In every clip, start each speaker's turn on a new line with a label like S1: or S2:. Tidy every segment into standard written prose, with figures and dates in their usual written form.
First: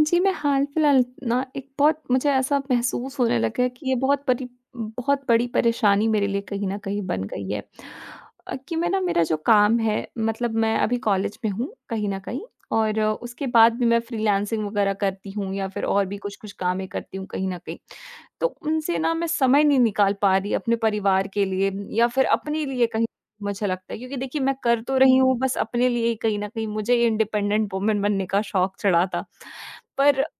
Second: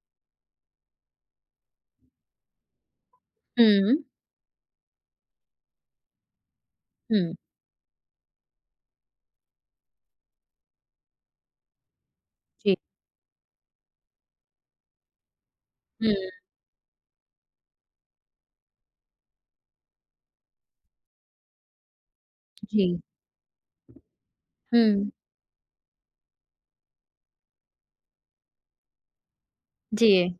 S1: जी, मैं हाल-फिलहाल ना एक बहुत मुझे ऐसा महसूस होने लगा है कि ये
S2: हुँ,
S1: बहुत बड़ी परेशानी मेरे लिए कहीं न कहीं बन
S2: हुँ,
S1: गई है। कि मैं ना मेरा जो काम है मतलब मैं अभी कॉलेज में हूँ कहीं न कहीं,
S2: जी,
S1: और उसके बाद भी मैं फ्रीलांसिंग वगैरह करती हूँ या फिर और
S2: हुँ,
S1: भी कुछ-कुछ कामें करती हूँ कहीं न कहीं। तो उनसे ना मैं समय नहीं निकाल पा रही अपने परिवार के लिए या फिर अपने लिए
S2: जी,
S1: कहीं, मुझे लगता है, क्योंकि देखिए मैं कर तो
S2: हुँ,
S1: रही हूँ बस अपने लिए ही कहीं न कहीं, मुझे इंडिपेंडेंट वुमन बनने का शौक चढ़ा था। पर
S2: जी,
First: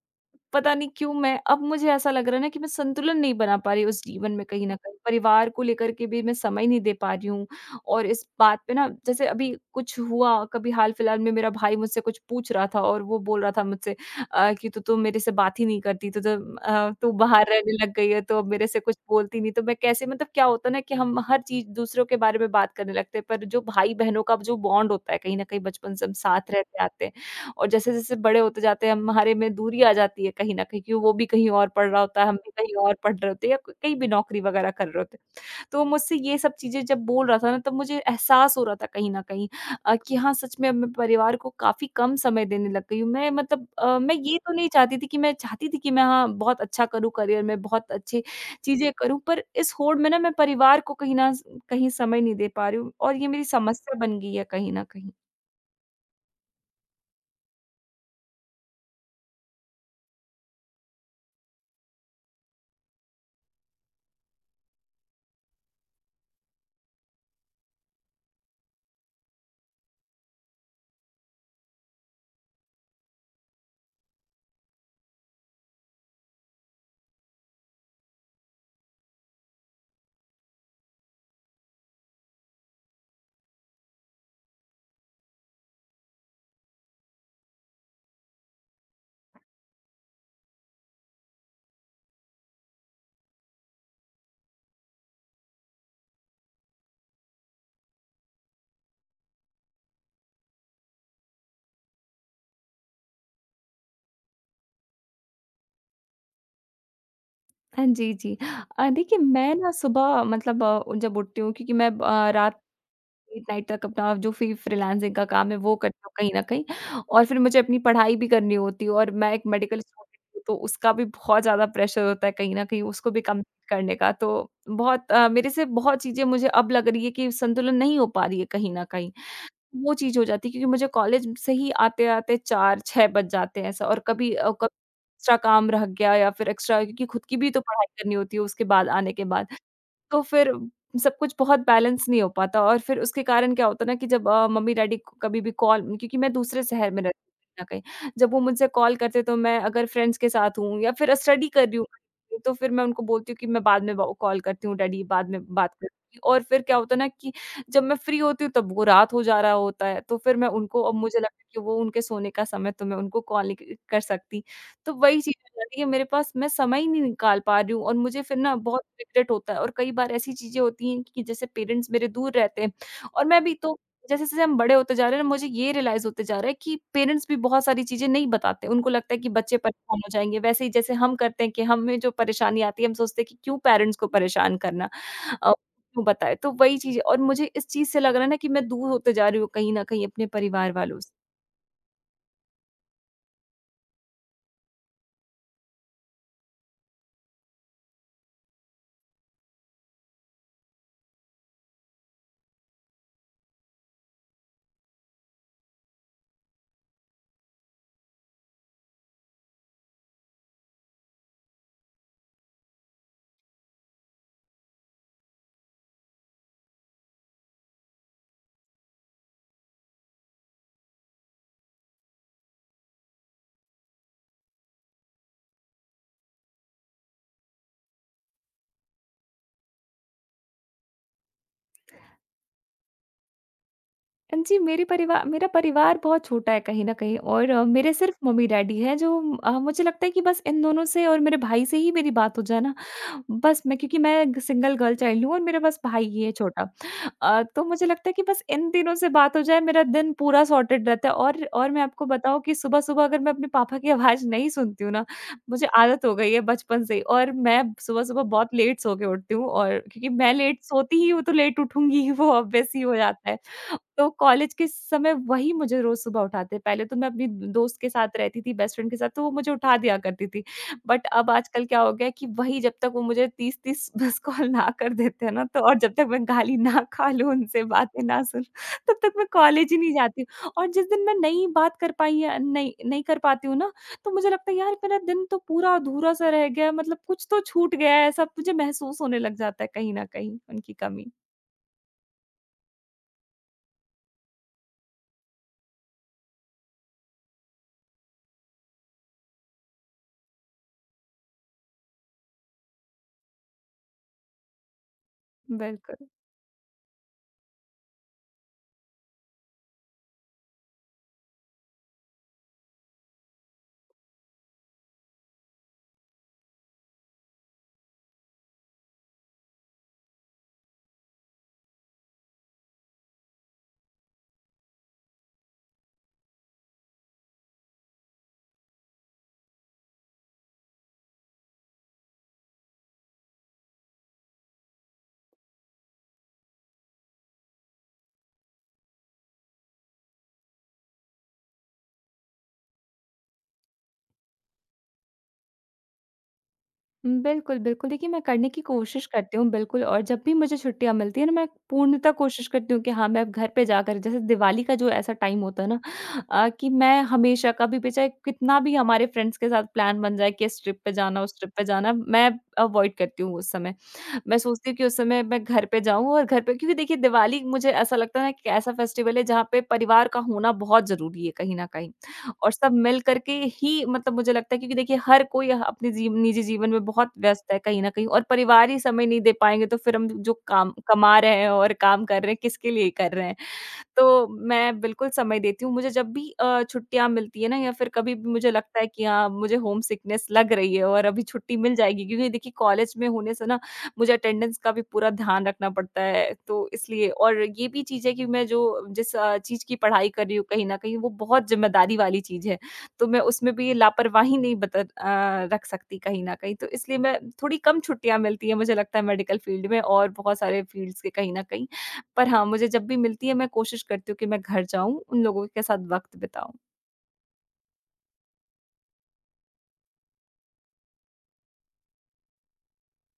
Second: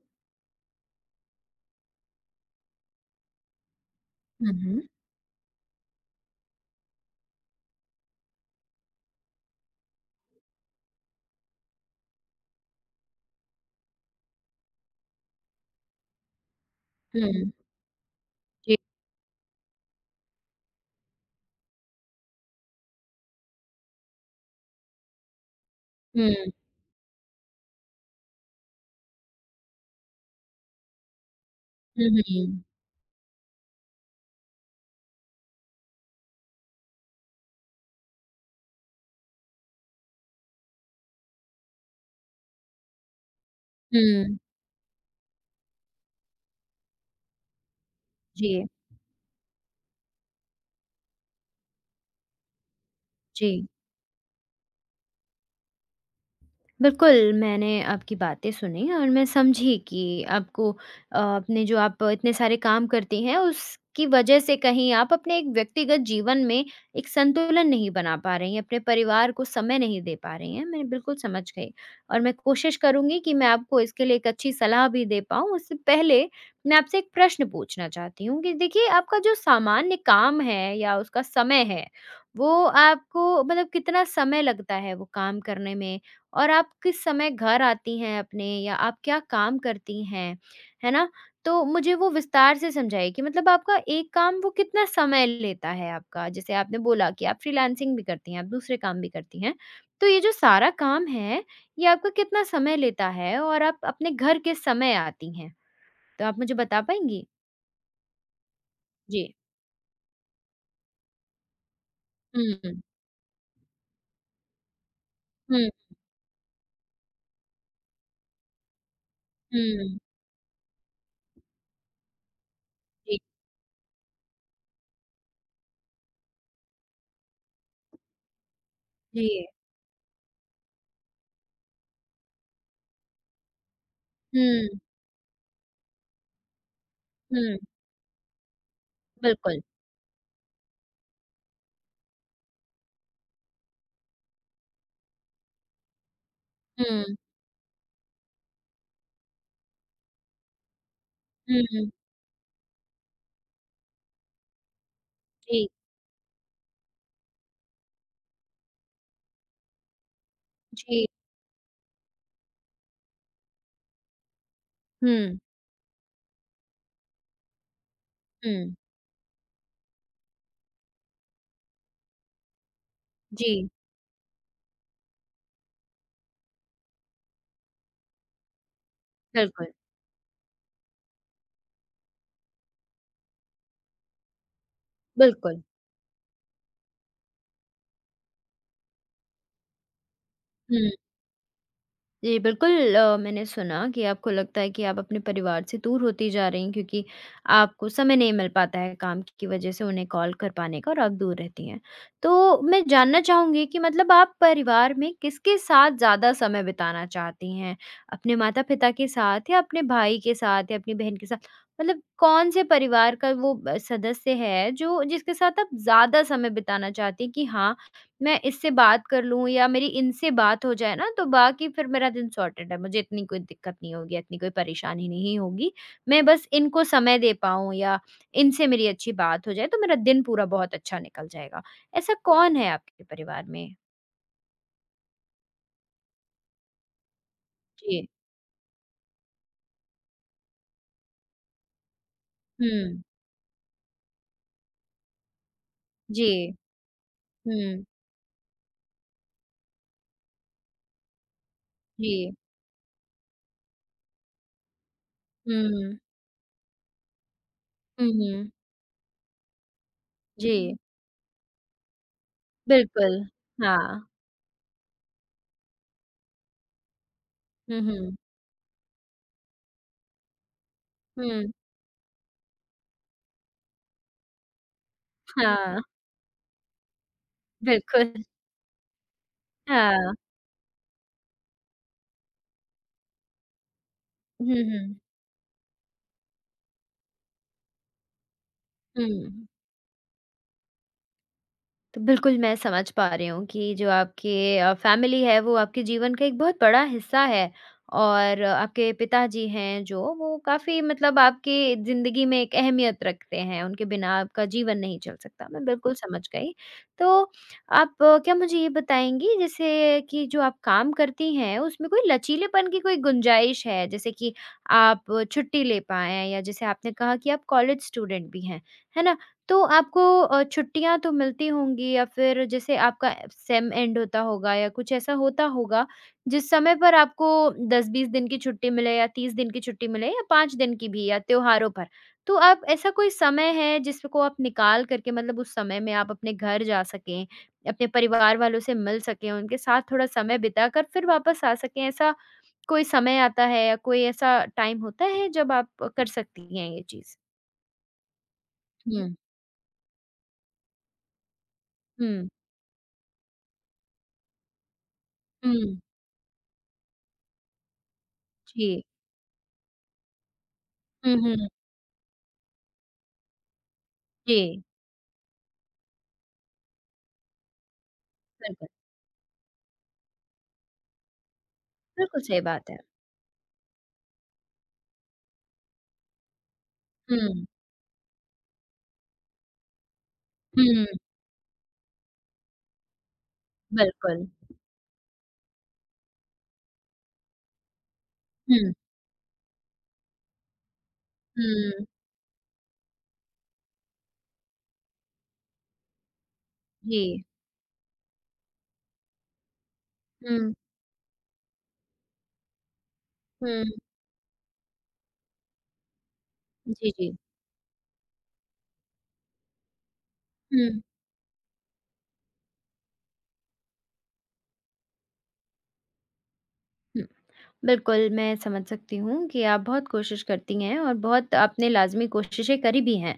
S1: पता नहीं क्यों मैं, अब मुझे ऐसा लग रहा है ना कि मैं संतुलन नहीं बना पा रही उस जीवन में
S2: हुँ,
S1: कहीं न
S2: हुँ,
S1: कहीं। परिवार को लेकर के भी मैं समय नहीं दे पा रही हूँ, और इस बात पे ना, जैसे अभी कुछ हुआ, कभी हाल-फिलहाल में मेरा भाई मुझसे कुछ पूछ रहा था और वो बोल रहा था मुझसे कि "तू तो मेरे से बात ही नहीं करती, तू बाहर
S2: हुँ,
S1: रहने लग गई है, तो अब मेरे
S2: जी,
S1: से कुछ बोलती नहीं।" तो मैं कैसे, मतलब क्या होता है ना कि हम हर चीज़ दूसरों के बारे में बात करने लगते हैं, पर जो भाई-बहनों का जो बॉन्ड होता है कहीं न कहीं, बचपन से हम
S2: हुँ,
S1: साथ रहते आते हैं। और जैसे-जैसे बड़े होते जाते हैं हम, हमारे में दूरी आ जाती है कहीं न कहीं, क्यों, वो भी कहीं और पढ़ रहा
S2: हुँ,
S1: होता है, हम भी
S2: हुँ,
S1: कहीं और पढ़ रहे होते हैं या क कहीं भी नौकरी वगैरह कर रहे होते हैं। तो वो मुझसे ये सब चीज़ें जब बोल रहा था ना, तब मुझे एहसास हो रहा था कहीं न कहीं कि हाँ, सच में अब मैं परिवार को काफ़ी कम समय देने लग गई हूँ। मैं, मतलब मैं
S2: हुँ,
S1: ये तो नहीं चाहती थी, कि मैं चाहती थी कि मैं, हाँ, बहुत अच्छा करूँ करियर में, बहुत अच्छी
S2: जी,
S1: चीज़ें करूँ, पर इस होड़ में ना मैं परिवार को कहीं न कहीं समय नहीं दे पा रही हूँ और ये मेरी
S2: जी।
S1: समस्या बन गई है कहीं न कहीं।
S2: बिल्कुल, मैंने आपकी बातें सुनी और मैं समझी कि आपको अपने जो आप इतने सारे काम करती हैं, उसकी वजह से कहीं आप अपने एक व्यक्तिगत जीवन में एक संतुलन नहीं बना पा रही हैं, अपने परिवार को समय नहीं दे पा रही हैं। मैं बिल्कुल समझ गई और मैं कोशिश करूँगी कि मैं आपको इसके लिए एक अच्छी सलाह भी दे पाऊँ। उससे पहले मैं आपसे एक प्रश्न पूछना चाहती हूँ कि देखिए, आपका जो सामान्य काम है या उसका समय है, वो आपको मतलब कितना समय लगता है वो काम करने में? और आप किस समय घर आती हैं अपने या आप क्या काम करती हैं, है ना? तो मुझे वो विस्तार से समझाइए कि मतलब आपका एक काम वो कितना समय लेता है आपका? जैसे आपने बोला कि आप फ्रीलांसिंग भी करती हैं, आप दूसरे काम भी करती हैं। तो ये जो सारा काम है, ये आपका कितना समय लेता है और आप अपने घर किस समय आती हैं? तो आप मुझे बता पाएँगी?
S1: हाँ जी, जी। देखिए
S2: जी।
S1: मैं ना सुबह, मतलब जब उठती हूँ, क्योंकि मैं रात
S2: हुँ,
S1: लेट नाइट तक अपना जो फ्रीलांसिंग का काम है
S2: हुँ,
S1: वो करती हूँ कहीं न कहीं, और फिर मुझे अपनी पढ़ाई भी करनी होती है, और मैं एक मेडिकल
S2: हुँ।
S1: स्टूडेंट हूँ, तो उसका भी बहुत ज़्यादा प्रेशर होता है कहीं न कहीं, उसको
S2: जी,
S1: भी कम करने का। तो बहुत, मेरे से बहुत चीज़ें, मुझे अब लग रही है कि संतुलन नहीं हो पा रही है कहीं न कहीं।
S2: जी।
S1: वो चीज़ हो जाती है क्योंकि मुझे कॉलेज से ही आते-आते 4-6 बज जाते हैं ऐसा, और कभी कभी
S2: हुँ,
S1: एक्स्ट्रा काम रह गया, या फिर एक्स्ट्रा, क्योंकि खुद की भी
S2: हुँ,
S1: तो पढ़ाई करनी होती है उसके बाद, आने के बाद।
S2: बिल्कुल।
S1: तो फिर सब कुछ बहुत बैलेंस नहीं हो पाता, और फिर उसके कारण क्या होता है ना, कि जब मम्मी-डैडी कभी भी कॉल, क्योंकि मैं दूसरे शहर में
S2: हुँ,
S1: रहती हूँ कहीं न कहीं, जब वो मुझसे कॉल करते तो मैं, अगर फ्रेंड्स के साथ हूँ या फिर स्टडी कर रही हूँ,
S2: हुँ,
S1: तो फिर मैं उनको बोलती हूँ कि मैं बाद में ब कॉल करती हूँ डैडी, बाद में
S2: जी,
S1: बात करती हूँ, और फिर क्या होता है ना कि जब मैं फ्री होती हूँ तब वो रात हो जा रहा होता है, तो फिर मैं उनको, अब
S2: जी।
S1: मुझे लगता है कि वो उनके सोने का समय, तो मैं उनको कॉल नहीं क कर सकती। तो वही चीज़
S2: हुँ,
S1: हो जाती है, मेरे पास, मैं समय ही नहीं निकाल पा रही हूँ, और मुझे फिर ना
S2: हुँ।
S1: बहुत रिग्रेट होता है, और कई बार ऐसी चीज़ें होती हैं कि जैसे पेरेंट्स मेरे दूर रहते हैं, और मैं भी
S2: जी,
S1: तो, जैसे-जैसे हम बड़े होते जा रहे हैं ना, मुझे ये रियलाइज़ होते जा रहा है कि पेरेंट्स भी बहुत सारी चीज़ें नहीं बताते। उनको लगता है कि बच्चे
S2: बिल्कुल,
S1: परेशान हो जाएँगे, वैसे ही जैसे हम करते हैं कि हमें जो परेशानी आती है, हम सोचते हैं कि क्यों पेरेंट्स को परेशान करना, अ
S2: बिल्कुल।
S1: क्यों बताए? तो वही चीज़ है, और मुझे इस चीज़ से लग रहा है ना कि मैं दूर होते जा रही हूँ कहीं न कहीं अपने परिवार
S2: हुँ,
S1: वालों से।
S2: जी, बिल्कुल मैंने सुना कि आपको लगता है कि आप अपने परिवार से दूर होती जा रही हैं क्योंकि आपको समय नहीं मिल पाता है काम की वजह से उन्हें कॉल कर पाने का और आप दूर रहती हैं। तो मैं जानना चाहूँगी कि मतलब आप परिवार में किसके साथ ज़्यादा समय बिताना चाहती हैं? अपने माता-पिता के साथ या अपने भाई के साथ या अपनी बहन के साथ? मतलब कौन-से परिवार का वो ब सदस्य है जो जिसके साथ आप ज़्यादा समय बिताना चाहती हैं कि हाँ, मैं इससे बात कर लूँ या मेरी इनसे बात हो जाए ना तो बाकी फिर मेरा दिन सॉर्टेड है। मुझे इतनी कोई दिक्कत नहीं होगी, इतनी कोई परेशानी नहीं होगी। मैं बस इनको समय दे पाऊँ या इनसे मेरी अच्छी बात हो जाए तो मेरा दिन पूरा बहुत अच्छा निकल जाएगा। ऐसा कौन है आपके परिवार में?
S1: हाँ जी, मेरे परिवार मेरा परिवार बहुत छोटा है कहीं न कहीं, और मेरे
S2: जी।
S1: सिर्फ़ मम्मी-डैडी हैं जो, मुझे लगता है कि बस इन दोनों से और मेरे भाई से ही मेरी बात हो जाए ना,
S2: हुँ।
S1: बस, मैं, क्योंकि मैं एक सिंगल गर्ल चाइल्ड हूँ और मेरा बस भाई ही है
S2: जी।
S1: छोटा। तो
S2: हुँ।
S1: मुझे लगता है कि बस इन तीनों से बात हो जाए, मेरा दिन पूरा सॉर्टेड रहता है, और मैं आपको
S2: जी।
S1: बताऊँ कि सुबह-सुबह अगर मैं अपने पापा की आवाज़ नहीं सुनती हूँ ना, मुझे
S2: हुँ।
S1: आदत हो गई है बचपन से ही, और मैं
S2: हुँ,
S1: सुबह-सुबह
S2: हुँ।
S1: बहुत लेट सो के उठती हूँ, और क्योंकि मैं लेट
S2: जी,
S1: सोती ही हूँ तो लेट उठूँगी ही, वो ऑब्वियस ही हो
S2: बिल्कुल।
S1: जाता है।
S2: हाँ।
S1: तो कॉलेज के समय वही मुझे रोज़ सुबह उठाते। पहले तो मैं अपनी दोस्त
S2: हुँ,
S1: के
S2: हुँ।
S1: साथ रहती थी, बेस्ट फ्रेंड के साथ, तो वो मुझे उठा दिया करती थी। बट अब
S2: हुँ।
S1: आजकल क्या हो गया है, कि वही, जब तक वो मुझे 30-30 मिस्ड कॉल ना कर देते हैं ना, तो, और
S2: हाँ,
S1: जब तक मैं गाली ना खा लूँ, उनसे बातें
S2: बिल्कुल।
S1: ना सुन तब तक मैं कॉलेज ही नहीं
S2: हाँ।
S1: जाती हूँ। और जिस दिन मैं नहीं बात कर पाई या नहीं नहीं कर पाती हूँ ना, तो मुझे लगता है
S2: हुँ,
S1: यार,
S2: हुँ।
S1: मेरा दिन तो पूरा अधूरा-सा रह गया है, मतलब कुछ तो छूट गया है, ऐसा मुझे महसूस होने लग
S2: हुँ।
S1: जाता है कहीं न कहीं, उनकी कमी।
S2: तो बिल्कुल मैं समझ पा रही हूँ कि जो आपके फैमिली है वो आपके जीवन का एक बहुत बड़ा हिस्सा है और आपके पिताजी हैं जो वो काफ़ी मतलब आपकी ज़िंदगी में एक अहमियत रखते हैं, उनके बिना आपका जीवन नहीं चल सकता। मैं बिल्कुल
S1: बिल्कुल।
S2: समझ गई। तो आप क्या मुझे ये बताएँगी जैसे कि जो आप काम करती हैं उसमें कोई लचीलेपन की कोई गुंजाइश है? जैसे कि आप छुट्टी ले पाएँ या जैसे आपने कहा कि आप कॉलेज स्टूडेंट भी हैं, है ना? तो आपको छुट्टियाँ तो मिलती होंगी या फिर जैसे आपका सेम एंड होता होगा या कुछ ऐसा होता होगा, जिस समय पर आपको 10-20 दिन की छुट्टी मिले या 30 दिन की छुट्टी मिले या 5 दिन की भी या त्योहारों पर। तो आप ऐसा कोई समय है जिसको आप निकाल कर के मतलब उस समय में आप अपने घर जा सकें, अपने परिवार वालों से मिल सकें, उनके साथ थोड़ा समय बिता कर फिर वापस आ सकें, ऐसा कोई समय आता है या कोई ऐसा टाइम होता है जब आप कर सकती हैं ये चीज़?
S1: हुँ, बिल्कुल, बिल्कुल। देखिए, मैं करने की कोशिश
S2: हुँ।
S1: करती हूँ बिल्कुल, और जब भी मुझे छुट्टियाँ मिलती हैं ना, मैं पूर्णतः
S2: हुँ,
S1: कोशिश करती हूँ कि हाँ, मैं अब घर पे जाकर, जैसे दिवाली का जो ऐसा टाइम होता है
S2: हुँ,
S1: ना, कि मैं हमेशा, कभी भी, चाहे कितना भी
S2: जी।
S1: हमारे फ्रेंड्स के साथ प्लान बन जाए कि इस ट्रिप पे
S2: हुँ,
S1: जाना, उस
S2: हुँ।
S1: ट्रिप पे जाना, मैं अवॉइड करती हूँ उस समय। मैं
S2: जी,
S1: सोचती हूँ कि उस समय मैं घर पे जाऊँ, और घर पे, क्योंकि देखिए दिवाली, मुझे ऐसा लगता है ना कि
S2: बिल्कुल,
S1: ऐसा फेस्टिवल है जहाँ पे परिवार का होना बहुत ज़रूरी है कहीं न कहीं।
S2: बिल्कुल सही
S1: और
S2: बात
S1: सब
S2: है।
S1: मिल कर के ही, मतलब मुझे लगता है, क्योंकि देखिए हर कोई ह अपने निजी जीवन में बहुत
S2: हुँ,
S1: व्यस्त है कहीं न कहीं, और परिवार ही समय नहीं दे पाएँगे तो फिर हम जो काम
S2: हुँ,
S1: कमा रहे हैं और काम कर रहे हैं, किसके लिए कर रहे हैं? तो
S2: बिल्कुल।
S1: मैं बिल्कुल समय देती हूँ। मुझे जब भी छुट्टियाँ मिलती है ना, या फिर कभी भी मुझे
S2: हुँ,
S1: लगता है कि हाँ, मुझे होम सिकनेस लग रही है और अभी छुट्टी मिल
S2: हुँ,
S1: जाएगी, क्योंकि देखिए कॉलेज में होने से ना मुझे अटेंडेंस का भी पूरा ध्यान रखना पड़ता है। तो इसलिए,
S2: जी।
S1: और ये भी चीज़ है कि मैं जो जिस चीज़ की पढ़ाई कर रही हूँ
S2: हुँ,
S1: कहीं न कहीं, वो बहुत ज़िम्मेदारी वाली चीज़ है। तो मैं उसमें
S2: हुँ,
S1: भी लापरवाही नहीं रख सकती कहीं न कहीं। तो
S2: जी,
S1: इसलिए
S2: जी।
S1: मैं, थोड़ी कम छुट्टियाँ मिलती हैं मुझे लगता है मेडिकल फील्ड में और बहुत सारे
S2: हुँ,
S1: फील्ड्स के कहीं न कहीं। पर हाँ, मुझे जब भी मिलती है, मैं कोशिश करती हूँ कि मैं घर जाऊँ, उन लोगों के साथ वक़्त बिताऊँ।
S2: हुँ। बिल्कुल, मैं समझ सकती हूँ कि आप बहुत कोशिश करती हैं और बहुत आपने लाज़मी कोशिशें करी भी हैं।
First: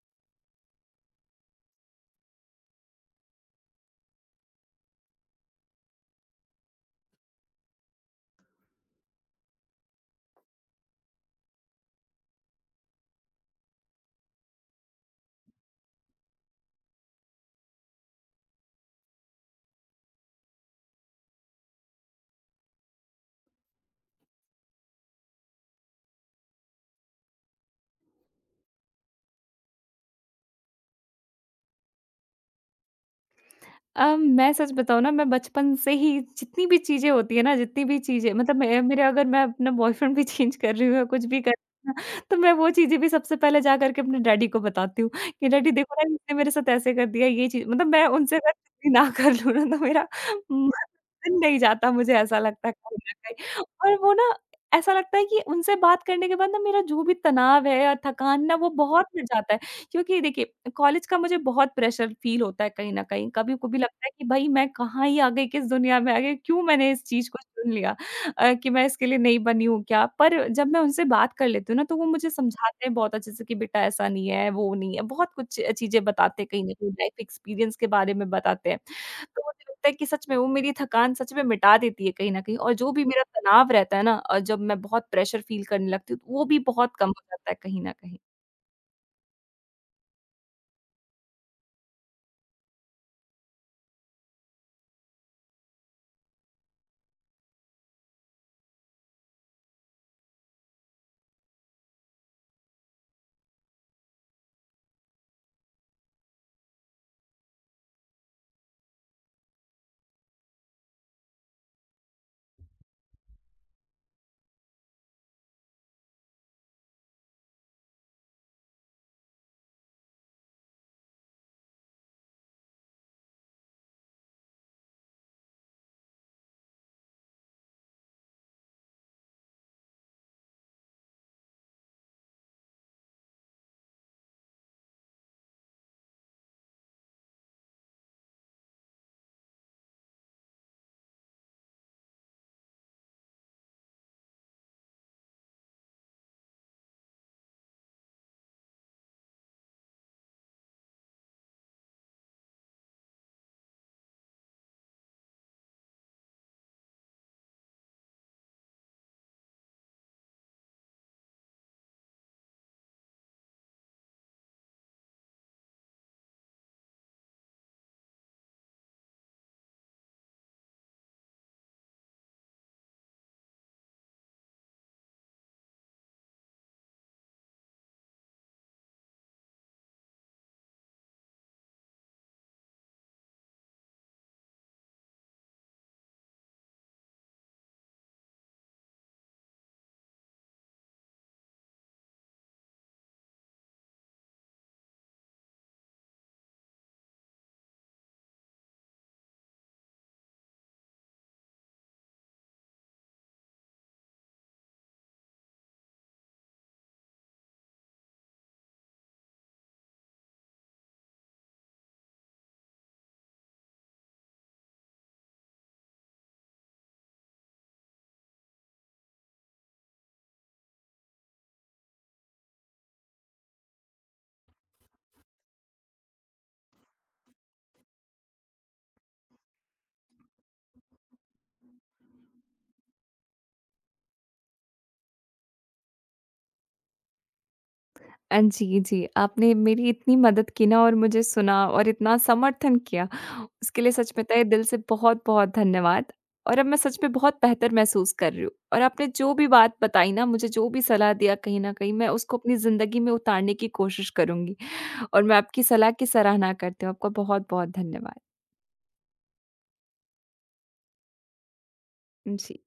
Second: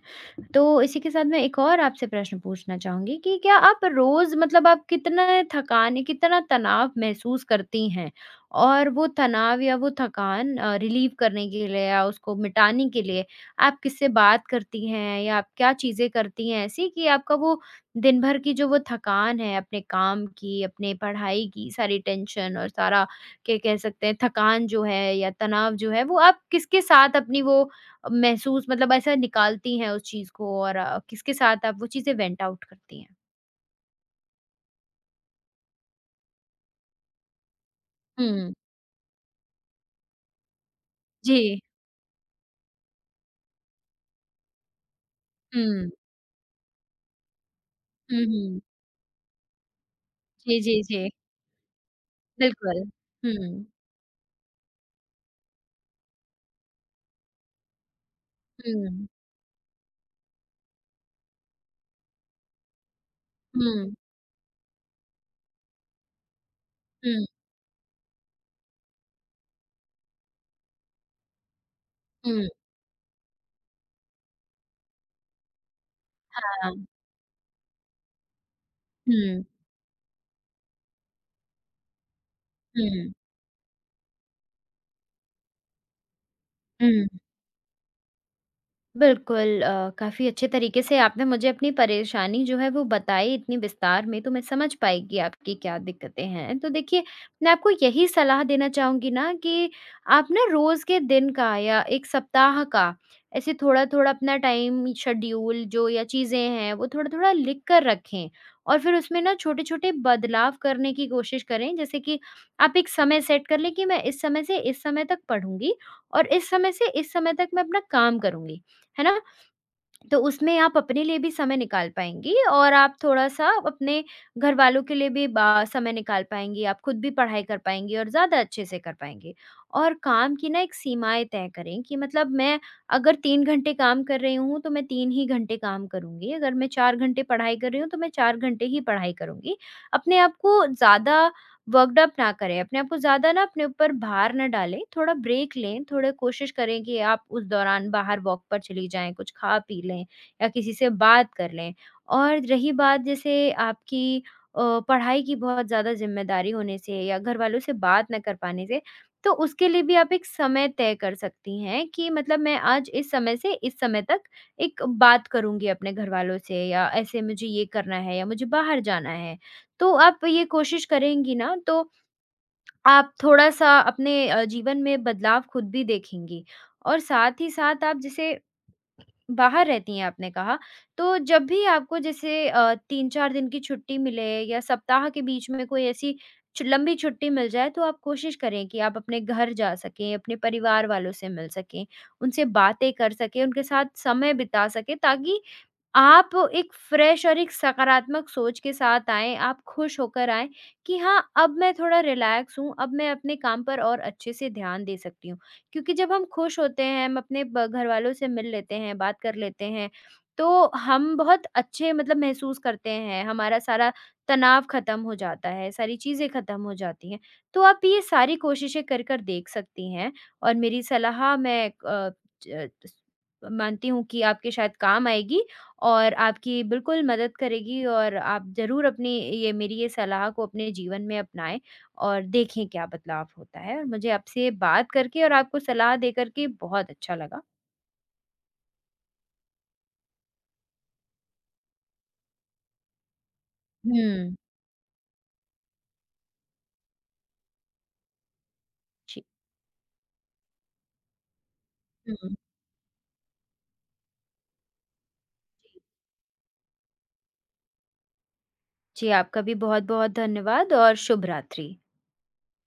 S2: तो इसी के साथ मैं एक और आपसे प्रश्न पूछना चाहूँगी कि क्या आप रोज़ मतलब आप कितने थकान कितना तनाव महसूस करती हैं? और वो तनाव या वो थकान रिलीव करने के लिए या उसको मिटाने के लिए आप किससे बात करती हैं या आप क्या चीज़ें करती हैं ऐसी कि आपका वो दिन भर की जो वो थकान है अपने काम की, अपने पढ़ाई की, सारी टेंशन और सारा के कह सकते हैं थकान जो है या तनाव जो है, वो आप किसके साथ अपनी वो महसूस मतलब ऐसा निकालती हैं उस चीज़ को और किसके साथ आप वो चीज़ें वेंट आउट करती हैं?
S1: मैं सच बताऊँ ना, मैं बचपन से ही जितनी भी चीज़ें होती हैं ना, जितनी भी चीज़ें,
S2: हुँ,
S1: मतलब मैं मेरे अगर मैं अपना बॉयफ्रेंड भी चेंज कर रही हूँ या कुछ
S2: जी।
S1: भी कर रही हूँ ना, तो मैं वो चीज़ें भी सबसे पहले जा कर के अपने डैडी को बताती हूँ कि डैडी
S2: हुँ,
S1: देखो ना इसने मेरे साथ ऐसे कर दिया, ये चीज़, मतलब मैं
S2: हुँ,
S1: उनसे अगर
S2: हुँ।
S1: चुगली ना कर लूँ ना तो मेरा
S2: जी,
S1: म
S2: जी, जी।
S1: दिन नहीं जाता, मुझे ऐसा लगता है
S2: बिल्कुल।
S1: कहीं न कहीं,
S2: हुँ,
S1: और वो ना, ऐसा लगता है कि उनसे बात करने के बाद ना मेरा जो भी तनाव है या थकान ना, वो बहुत
S2: हुँ,
S1: मिट जाता है। क्योंकि देखिए कॉलेज का मुझे बहुत प्रेशर फ़ील होता है कहीं न कहीं, कभी-कभी
S2: हुँ,
S1: लगता है कि भई मैं कहाँ ही आ गई, किस दुनिया में आ गई, क्यों मैंने इस
S2: हुँ,
S1: चीज़ को चुन लिया, कि मैं इसके लिए नहीं बनी हूँ क्या? पर जब मैं उनसे बात कर लेती हूँ ना, तो वो मुझे
S2: हुँ।
S1: समझाते हैं बहुत अच्छे से कि बेटा ऐसा नहीं है, वो नहीं है, बहुत कुछ चीज़ें बताते हैं कहीं न
S2: हाँ।
S1: कहीं, लाइफ़ एक्सपीरियंस के बारे में बताते हैं। तो
S2: हुँ,
S1: मुझे लगता है कि सच में वो मेरी थकान सच में मिटा देती है कहीं न कहीं, और जो भी
S2: हुँ,
S1: मेरा तनाव रहता है ना, जब मैं बहुत प्रेशर फ़ील करने लगती हूँ, तो वो भी बहुत
S2: हुँ।
S1: कम हो जाता है कहीं न कहीं।
S2: बिल्कुल काफ़ी अच्छे तरीके से आपने मुझे अपनी परेशानी जो है वो बताई इतनी विस्तार में तो मैं समझ पाई कि आपकी क्या दिक्कतें हैं। तो देखिए, मैं आपको यही सलाह देना चाहूँगी ना कि आप ना रोज़ के दिन का या 1 सप्ताह का ऐसे थोड़ा-थोड़ा अपना टाइम शेड्यूल जो या चीज़ें हैं वो थोड़ा-थोड़ा लिख कर रखें। और फिर उसमें ना छोटे-छोटे बदलाव करने की कोशिश करें जैसे कि आप एक समय सेट कर लें कि मैं इस समय से इस समय तक पढ़ूँगी और इस समय से इस समय तक मैं अपना काम करूँगी। है ना? तो उसमें आप अपने लिए भी समय निकाल पाएँगी और आप थोड़ा-सा अपने घरवालों के लिए भी बा समय निकाल पाएँगी, आप खुद भी पढ़ाई कर पाएँगी और ज़्यादा अच्छे से कर पाएँगी। और काम की ना एक सीमाएँ तय करें कि मतलब मैं अगर 3 घंटे काम कर रही हूँ, तो मैं 3 ही घंटे काम करूँगी, अगर मैं 4 घंटे पढ़ाई कर रही हूँ, तो मैं 4 घंटे ही पढ़ाई करूँगी। अपने आप को ज़्यादा वर्कडअप ना करें, अपने आप को ज़्यादा ना अपने ऊपर भार ना डालें, थोड़ा ब्रेक लें, थोड़ा कोशिश करें कि आप उस दौरान बाहर वॉक पर चली जाएँ, कुछ खा पी लें या किसी से बात कर लें। और रही बात जैसे आपकी अ, पढ़ाई की बहुत ज़्यादा ज़िम्मेदारी होने से या घरवालों से बात ना कर पाने से, तो उसके लिए भी आप एक समय तय कर सकती हैं कि मतलब मैं आज इस समय से इस समय तक एक बात करूँगी अपने घरवालों से या ऐसे मुझे ये करना है या मुझे बाहर जाना है। तो आप ये कोशिश करेंगी ना तो आप थोड़ा-सा अपने जीवन में बदलाव खुद भी देखेंगी। और साथ ही साथ आप जैसे बाहर रहती हैं आपने कहा, तो जब भी आपको जैसे 3-4 दिन की छुट्टी मिले या सप्ताह के बीच में कोई ऐसी छु लंबी छुट्टी मिल जाए तो आप कोशिश करें कि आप अपने घर जा सकें, अपने परिवार वालों से मिल सकें, उनसे बातें कर सकें, उनके साथ समय बिता सकें ताकि आप एक फ्रेश और एक सकारात्मक सोच के साथ आएँ, आप खुश होकर आएँ कि हाँ, अब मैं थोड़ा रिलैक्स हूँ, अब मैं अपने काम पर और अच्छे से ध्यान दे सकती हूँ। क्योंकि जब हम खुश होते हैं, हम अपने ब घरवालों से मिल लेते हैं, बात कर लेते हैं, तो हम बहुत अच्छे मतलब महसूस करते हैं, हमारा सारा तनाव खत्म हो जाता है, सारी चीज़ें खत्म हो जाती हैं। तो आप ये सारी कोशिशें कर कर देख सकती हैं और मेरी सलाह मैं अ, ज मानती हूँ कि आपके शायद काम आएगी और आपकी बिल्कुल मदद करेगी और आप ज़रूर अपनी ये मेरी ये सलाह को अपने जीवन में अपनाएँ और देखें क्या बदलाव होता है और मुझे आपसे बात करके और आपको सलाह दे करके बहुत अच्छा लगा।
S1: जी, जी। आपने मेरी इतनी मदद की ना और मुझे सुना और इतना समर्थन किया, उसके लिए सच में
S2: हुँ।
S1: तहे दिल से बहुत-बहुत धन्यवाद। और अब मैं सच में बहुत बेहतर महसूस कर रही हूँ, और आपने
S2: जी।
S1: जो भी बात बताई ना, मुझे जो भी सलाह दिया कहीं न कहीं, मैं
S2: हुँ।
S1: उसको अपनी ज़िंदगी में उतारने की कोशिश करूँगी, और मैं आपकी सलाह की सराहना करती हूँ। आपका बहुत-बहुत धन्यवाद।
S2: जी, आपका भी बहुत-बहुत धन्यवाद और शुभ रात्रि।
S1: जी।